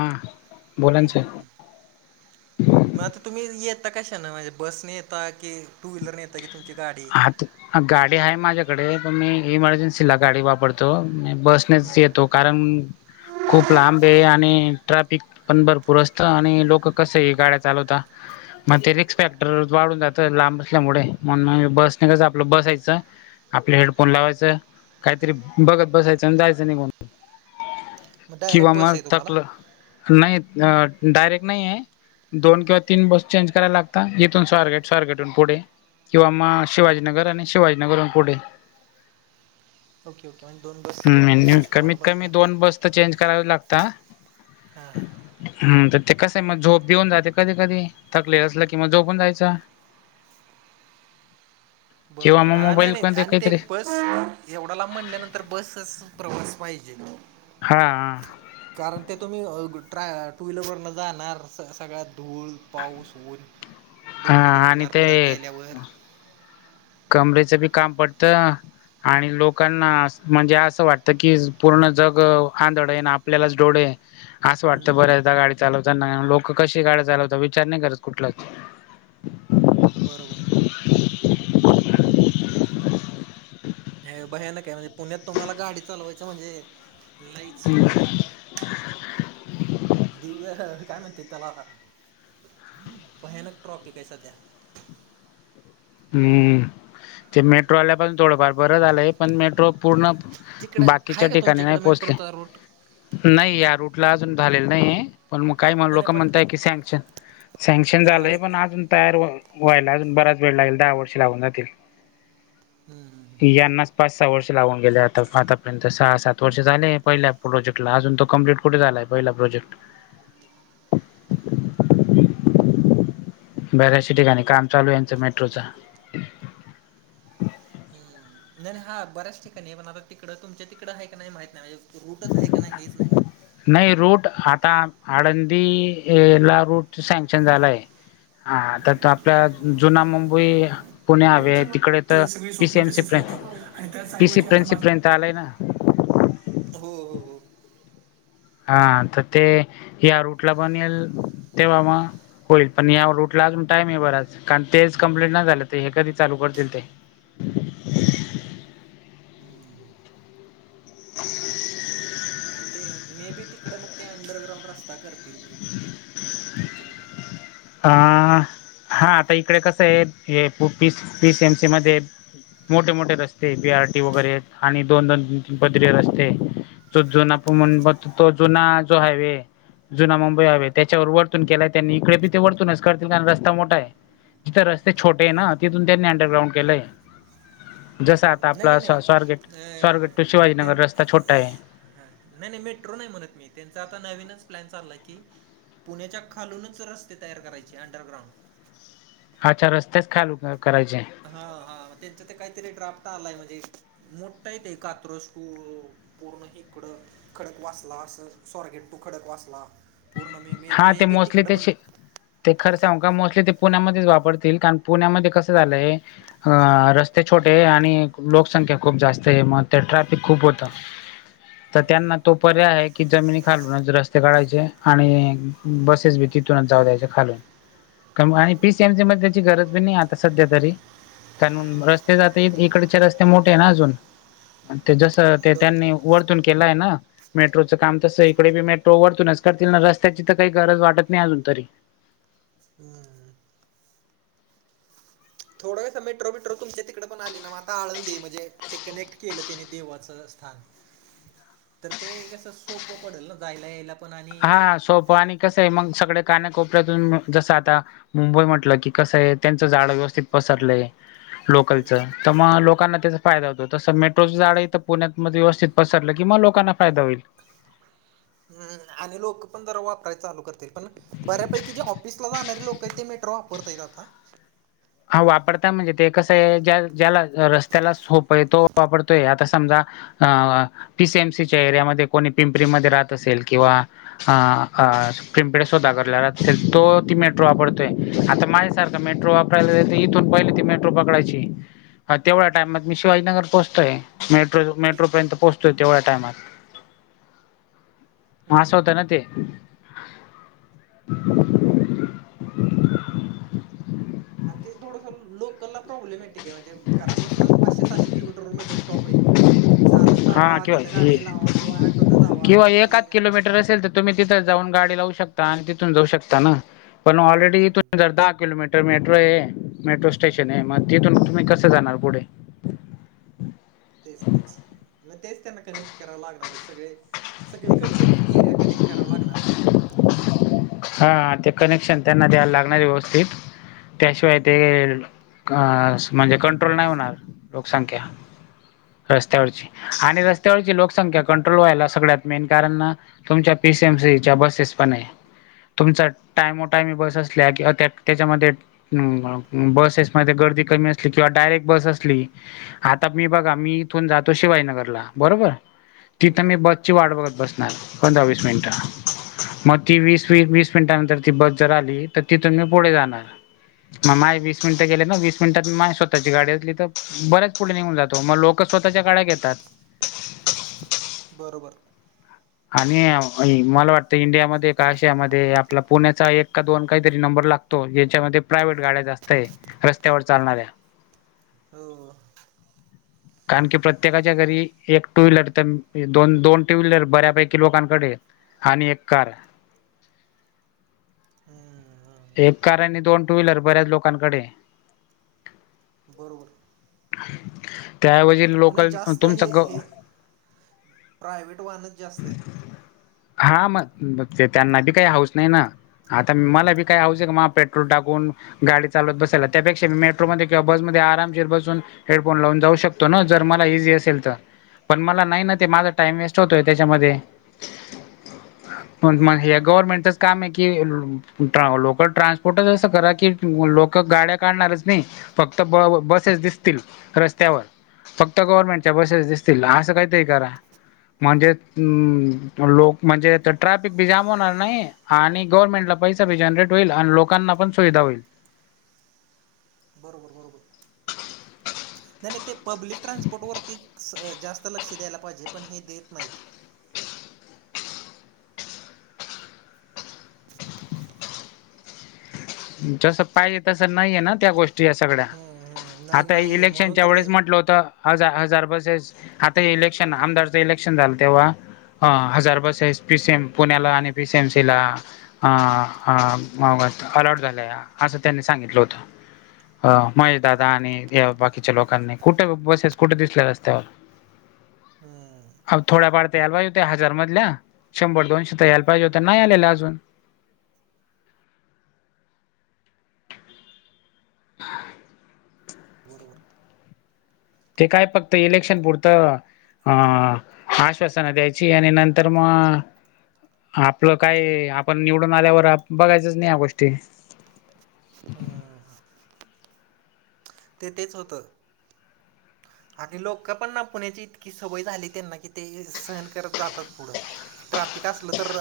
हा बोला ना सर हम. मग आता तुम्ही येता कशान बसने येता की, टूव्हीलरने येता की, तुमची गाडी आहे. आत गाडी आहे माझ्याकडे पण मी इमर्जन्सीला गाडी वापरतो बस नेस येतो कारण खूप लांब आणि ट्राफिक पण भरपूर असतं आणि लोक कस हे गाड्या चालवता. मग ते रिक्स फॅक्टर वाढून जात लांब असल्यामुळे म्हणून आम्ही बसने का आपलं बसायचं. आपले हेडफोन लावायचं काहीतरी बघत बसायचं आणि जायचं निघून. मग किंवा डायरेक्ट बस मग आहे तुम्हाला थकलं नाही डायरेक्ट नाही आहे. दोन किंवा तीन बस चेंज करायला लागता. इथून स्वारगेट स्वारगेटून पुढे किंवा मग, शिवाजीनगर आणि शिवाजीनगर हून पुढे. ओके ओके म्हणजे दोन बस हम्म किंवा तीन मेन्युत बस तुम्हाला कमीत, बदलावं कमी लागतील दोन बस तर चेंज करावी लागता. हा हा हम तर ते कस आहे मग झोप येऊन जाते कधी कधी थकलेलं असलं कि मग झोपून जायचं. किंवा बरोबर मग हा नाही मोबाईल नाही कोणते आणि ते काहीतरी बस एवढा लांब म्हणल्यानंतर बसच प्रवास पाहिजे. हा आ.... कारण ते तुम्ही ट्राय टूव्हीलर वरन जाणार सगळ्यात धूळ, पाऊस, ऊन हा डोकं आणि दुखणार परत ते गेल्यावर. कमरेचं बी काम पडतं. आणि लोकांना म्हणजे असं वाटतं की, पुर्ण जग आंधळे आहे ना आपल्यालाच डोळे आहे. असं वाटतं बऱ्याचदा गाडी चालवताना लोकं कशी गाडी चालवता विचार नाही करत कुठलाच. बरोबर. हे भयानकय म्हणजे पुण्यात तुम्हाला गाडी चालवायचं म्हणजे लईच. दिव्य काय म्हणतेत त्याला भयानक ट्रॉफी आहे सध्या. हम्म, ते मेट्रो आला पण थोडंफार बरं झालंय. पण मेट्रो पूर्ण, तिकडे बाकीच्या आहे का ठिकाणी तुमच्या नाही इकडे पोहोचले मेट्रोचा रूट नाही या रूट ला अजून झालेले नाही. पण मग काही नाही नाही लोक पण ते म्हणताय की सँक्शन सँक्शन करणार झालंय पण आहेत अजून तयार हो व्हायला अजून बराच वेळ लागेल दहा वर्ष लागून जातील हम्म. यांना पाच सहा वर्ष लावून गेले आता आतापर्यंत सहा सात वर्ष झाले पहिल्या प्रोजेक्टला अजून तो कंप्लीट कुठे झालाय पहिला प्रोजेक्ट? बऱ्याचशा ठिकाणी काम चालू आहे यांच मेट्रोच. नाही नाही हा बऱ्याच ठिकाणी पण आता तिकडं तुमच्या तिकडं हाय का नाय माहित नाय रूटच आहे का नाही हेच नाही माहित. नाही रूट आता आळंदी ला रूट सँक्शन झालाय. हा तर तो आपल्या जुना मुंबई पुणे हवे त्याच्या आहे मग तिकडे तर ते सगळी पी सी स्वप्न एम सी तशीच हो. प्रे राहतात आणि त्याच पी सी ऐवजी आता प्रेनसी माझ पर्यंत आलाय ना. हो हो हो. हा तर ते या रूटला बनेल तेव्हा म होईल पण या रूटला अजून टाइम आहे बरच कारण तेच कंप्लेट नाही झालं ते हे कधी चालू करतील ते. हम्म. [inaudible] आणि ते मे बी तिकड मग ते अंडरग्राउंड रस्ता करतील मे बी तुमच्या तिकडं. हा आता इकडे कसं आहे पी सी एम सी मध्ये मोठे-मोठे रस्ते पी आर टी वगैरे एक आणि दोन-दोन बदरी रस्ते जो जुनापू म्हण म तो जुना जो हायवे जुना मुंबई हवे त्याच्यावर वर्तून केलाय त्यांनी इकडे बी ते वर्तूनच करतील कारण रस्ता मोठा आहे. जिथं रस्ते छोटे आहे ना तिथून त्यांनी अंडरग्राउंड केलंय. जसं आता नाही आपला नाही नाही स्वा स्वारगेट अं, स्वारगेट टू त्यां शिवाजीनगर रस्ता छोटा आहे हा. नाही नाही मेट्रो नाही म्हणत मी त्यांचा आता नवीनच प्लॅन चालला की पुण्याच्या खालूनच रस्ते तयार करायचे अंडरग्राउंड. अच्छा रस्त्याचं खालू क करायचे. हा हा त्यांच्या ते काहीतरी ड्राफ्ट आलाय म्हणजे मोठा येते कात्रुस पूर्ण पूर्ण इकडं खडक वाचला असं सॉरगेट टू खडक वाचला पूर्ण मे मे हा मे ते बी मोस्टली तिकडं पण ते ते खर्च का मोस्टली ते पुण्यामध्येच वापरतील कारण पुण्यामध्ये कसं झालंय अ रस्ते छोटे आहे आणि लोकसंख्या खूप जास्त आहे म ते ट्रॅफिक खूप होतं. तर त्यांना तो पर्याय आहे की जमिनी खालूनच रस्ते काढायचे आणि बसेस बी तिथूनच जाऊ द्यायच्या खालून. कमवाय पी सी एम सी मध्ये त्याची गरज बी नाही आता सध्या तरी. कानून रस्ते जाते इकडचे रस्ते मोठे आहे ना अजून ते जसं ते बरोबर त्यांनी वरतून केलाय ना मेट्रोचं काम तसं इकडे बी मेट्रो वरतूनच करतील ना रस् त्याची तर काही गरज वाटत नाही अजून तरी. हम्म. [unintelligible] मेट्रो बेट्रो तुमच्या तिकडे पण आली ना मग आता आळंदी म्हणजे ते कनेक्ट केलं तिने देवाचं स्थान. तर ते कसं सोपं पडेल ना जायला यायला. पण आणि हा सोपं आणि कसं आहे मग सगळे कानाकोपऱ्यातून जसं आता मुंबई म्हटलं की कसं आहे त्यांचं जाळं व्यवस्थित पसरलंय. लोकलचा तर मग लोकांना त्याचा फायदा होतो तसं मेट्रोचं जाड आहे तर पुण्यातमध्ये व्यवस्थित पसरलं कि म लोकांना फायदा होईल. हम्म आणि लोकं पण जरा वापराय चालू करतील पण बऱ्यापैकी जे ऑफिसला जाणारे लोकं आहे ते मेट्रो वा परत येईल आता. हा वापरता म्हणजे ते कसं आहे ज्या ज्याला रस्त्याला सोप्पं आहे तो वापरतोय आता समजा अ पीसीएमसीच्या एरियामध्ये कोणी पिंपरीमध्ये राहत असेल किंवा. अ आ प्रिमपेढ सोदागरला [unintelligible] तो ती मेट्रो वापडतोय आता माझ्यासारखा मेट्रो [unintelligible] ती इथून पहिली ती मेट्रो पकडायची. हा तेवढ्या टाईमात मी शिवाजीनगर पोहचतोय मेट्रो मेट्रोपर्यंत पोहचतोय तेवढ्या टाइमात. [inaudible] मास होता हम्म न ते. आणि ते थोडस लोकलला प्रॉब्लेमेटिक आहे म्हणजे घरा बसूनच पाचशे सहाशे किलोमीटरवर मीटरवर स्टॉप आहे. म चालत हा जावा किंवा तिथं हे गाडी लावा किंवा ऑटोना जावा ते मेट्रो असेल तर तुम्ही तिथं जाऊन गाडी लावू शकता आणि तिथून जाऊ शकता ना पण ऑलरेडी हम्म हम्म इथून जर दहा किलोमी तर मेट्रो आहे मेट्रो स्टेशन आहे मग तिथून तुम्ही कसं जाणार पुढे. तेच तेच म तेच त्यांना कनेक्ट कराव लागणार आहे सगळे. सगळीकडचेच एरिया कनेक्ट कराव लागणार आहेत. हा ते कनेक्शन त्यांना द्यायला लागणार व्यवस्थित त्याशिवाय ते. म्हणजे कंट्रोल नाही होणार लोकसंख्या रस्त्यावरची. आणि रस्त्यावरची लोकसंख्या कंट्रोल व्हायला सगळ्यात मेन कारण ना. तुमच्या पीसीएमसीच्या बसेस पण आहे. तुमचा टायमोटायमी बस असल्या किंवा त्या त्याच्यामध्ये. हम बसेसमध्येध्ये गर्दी कमी असली किंवा डायरेक्ट बस असली. आता मी बघा आ मी इथून जातो शिवाजीनगरला बरोबर. तिथं मी बसची वाट बघत बसणार पंधरा वीस मिनिटं मग ती वीस इथं एक वीस मिनिटानंतर ती बस जर आली तर तिथून मी पुढे जाणार. मग माझ वीस मिनिटं गेले ना वीस मिनिटात मा स्वतःची गाडी असली तर बर्याच पुढे निघून जातो मग लो कर स्वतच्या गाड्या घेतात. बरोबर. आणि मला वाटतं इंडियामध्ये काशयामध्ये आपला पुण्याचा एक का दोन काहीतरी नंबर लाग यांच्यामध्ये प्रायव्हेट गाड्या जास्त रस्त्यावर चालणाऱ्या. हो. कारण की प्रत्येकाच्या घरी एक टू व्हीलर तर दोन दोन टू व्हीलर बऱ्यापैकी लोकांकडे. आणि एक कार. हम्म हम्म. एक कार आणि दोन टू व्हहीलर बऱ्याच लोकांकडे. बरोबर. त्या ऐवजी आणि जास्त हे हे प्रायव्ट वाहन हा मग मग ते त्यांना बी काही हौस नाही ना. आता मला बी काय आवच आहे म पेट्रोल टाकून गाडी चालवत बसायला त्यापेक्षा मी मेट्रोमध्ये किंवा बसमध्ये आरामशीर बसून. हेडफोन लावून जाऊ शकतो ना जर मला इझी असेल तर पण मला नाही ना ते माझा टाइम वेस्ट होतोय. त्याच्यामध्ये बरोबर बरोबर गवर्मेंटच काम आहे कि लोकल ट्रान्सपोर्टच असं करा कि लोक गाड्या काढणारच नाही. फक्त ब बसेस दिसतील रस्त्यावर. फक्त गव्हर्नमेंटच्या बसेस दिसतील असं काहीतरी करा म्हणजे हम्म लोक म्हणजे ट्रॅफिक बी जाम होणार नाही. आणि गव्हर्नमेंट ला पैसा बी जनरेट होईल आणि लोकांना पण सुविधा होईल. बरोबर बरोबर. नाही नाही ते पब्लिक ट्रान्सपोर्टवरती जास्त लक्ष द्यायला पाहिजे पण हे देत नाहीत. जसं पाहिजे तसं नाहीये ना त्या गोष्टी या सगळ्या. हम्म हम्म नाही आता नाहीये म्हणून इलेक्शनच्या तर ते वेळेस म्हटलं होत. हजार हजार बसेस आता हे इलेक्शन आमदारचं इलेक्शन झालं तेव्हा. हा हजार बस आहेस पी सीएम पुण्याला आणि पी सीएम सी ला. हा हा म अलर्ट झालं असं त्यांनी सांगितलं होतं. अ महेश दादा आणि या बाकीच्या लोकांनी कुठे बसेस कुठे दिसल्या रस्त्यावर. हम्म. अ थोड्याफार तर यायल पाहिज होत्या हजार मधल्या शंभर दोनशे तर यायल पाहिजे होत्या नाही आलेल्या अजून. बरोबर. ते काय फक्त इलेक्शन पुरतं. हा आश्वासनं द्यायची आणि नंतर मग. आपलं काय आपण निवडून आल्यावर बघायचंच नाही या गोष्टी. हा. ते तेच होतं. आणि लोक पण ना पुण्याची इतकी सवय झाली त्यांना की ते सहन करत जातात. पुढं ट्रॅफिक असलं तर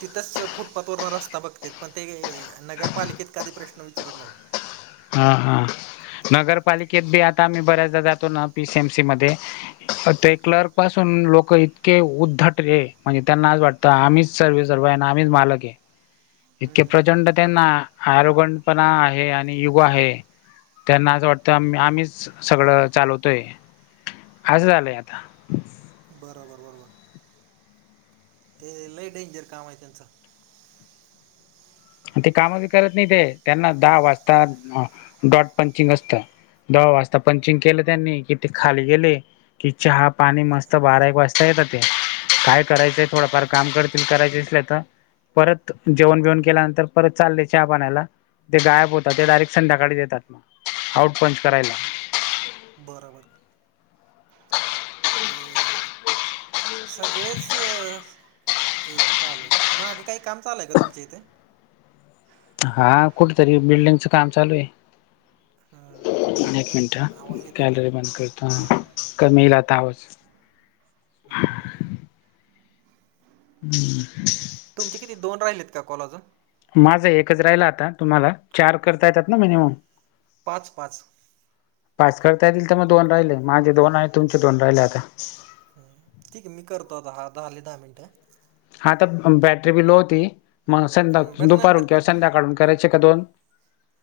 तिथंच फुटपाथवरन रस्ता बघतेत. पण ते नगरपालिकेत कधी प्रश्न विचारत नाही. हा हा नगरपालिकेत बी आता आम्ही बऱ्याचदा जातो ना पीसीएमसी मध्ये. अ ते क्लर्क पासून लोक इतके उद्धट रे म्हणजे त्यांना आज वाट तर आम्हीच सर्व सरव आहे आणि आम्हीच मालक आहे. इतके हम्म प्रचंड त्यांना आरोगणपणा आहे आणि युग आहे. त्यांना असं वाटतंम आम्हीच सगळं चालवतोय असं झालंय आता. बरोबर बरोबर. ते लई डेंजर काम आहे त्यांचं. ते काम बी करत नाही ते त्यांना दहा वाजता डॉट पंचिंग असत. दहा वाजता पंचिंग केलं त्यांनी किती खाली गेले. की चहा पाणी मस्त बारा एक वाजता येत ते. काय करायचंय थोडंफार काम करतील करायच असल तर परत जेवण बेऊन केल्यानंतर. तर परत चालले चहा पाण्याला. ते गायब होतात ते डायरेक्ट संध्याकाळी देतात ना आउट पंच करायला. बरोबर. ते. सगळेच हे चालू आहे मगगं काही काम चालूय का तुमच्या इथे? हा कुठेतरी बिल्डिंगचं काम चालू आहे. हम्म, एक मिनट ह ठोकतात आवाज येतोय गॅलरी बंद करते. क म लातास. हम्म हम्म. तुमचे किती दोन राहिले आहेत का कॉल अजून. माझं एकच राहिला आता तुम्हाला चार करता येतात ना मिनिमम. पाच पाच. पाच करता येतील तर मग दोन राहिले माझे दोन आहे तुमचे दोन राहिले आता. ह ठीक आहे मी करतो आताहा दहाले दहा मिनिटं. ह आता बॅटरी बी लो होती मग संध्या हम्म, बरं नंतर दुपारून किंवा संध्याकाळून करायची का दोन?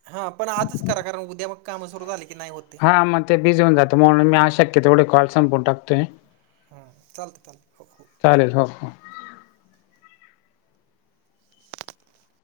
हा पण आजच करा कारण उद्या मग कामं सुरू झाली की नाही होत. हा मग ते बिझी होऊन जातं म्हणून मी अशक्य तेथवढ कॉल संपून टाकतोय. हा हा चालतंय चालतंय हो हो. चालेल हो हो. [inaudible]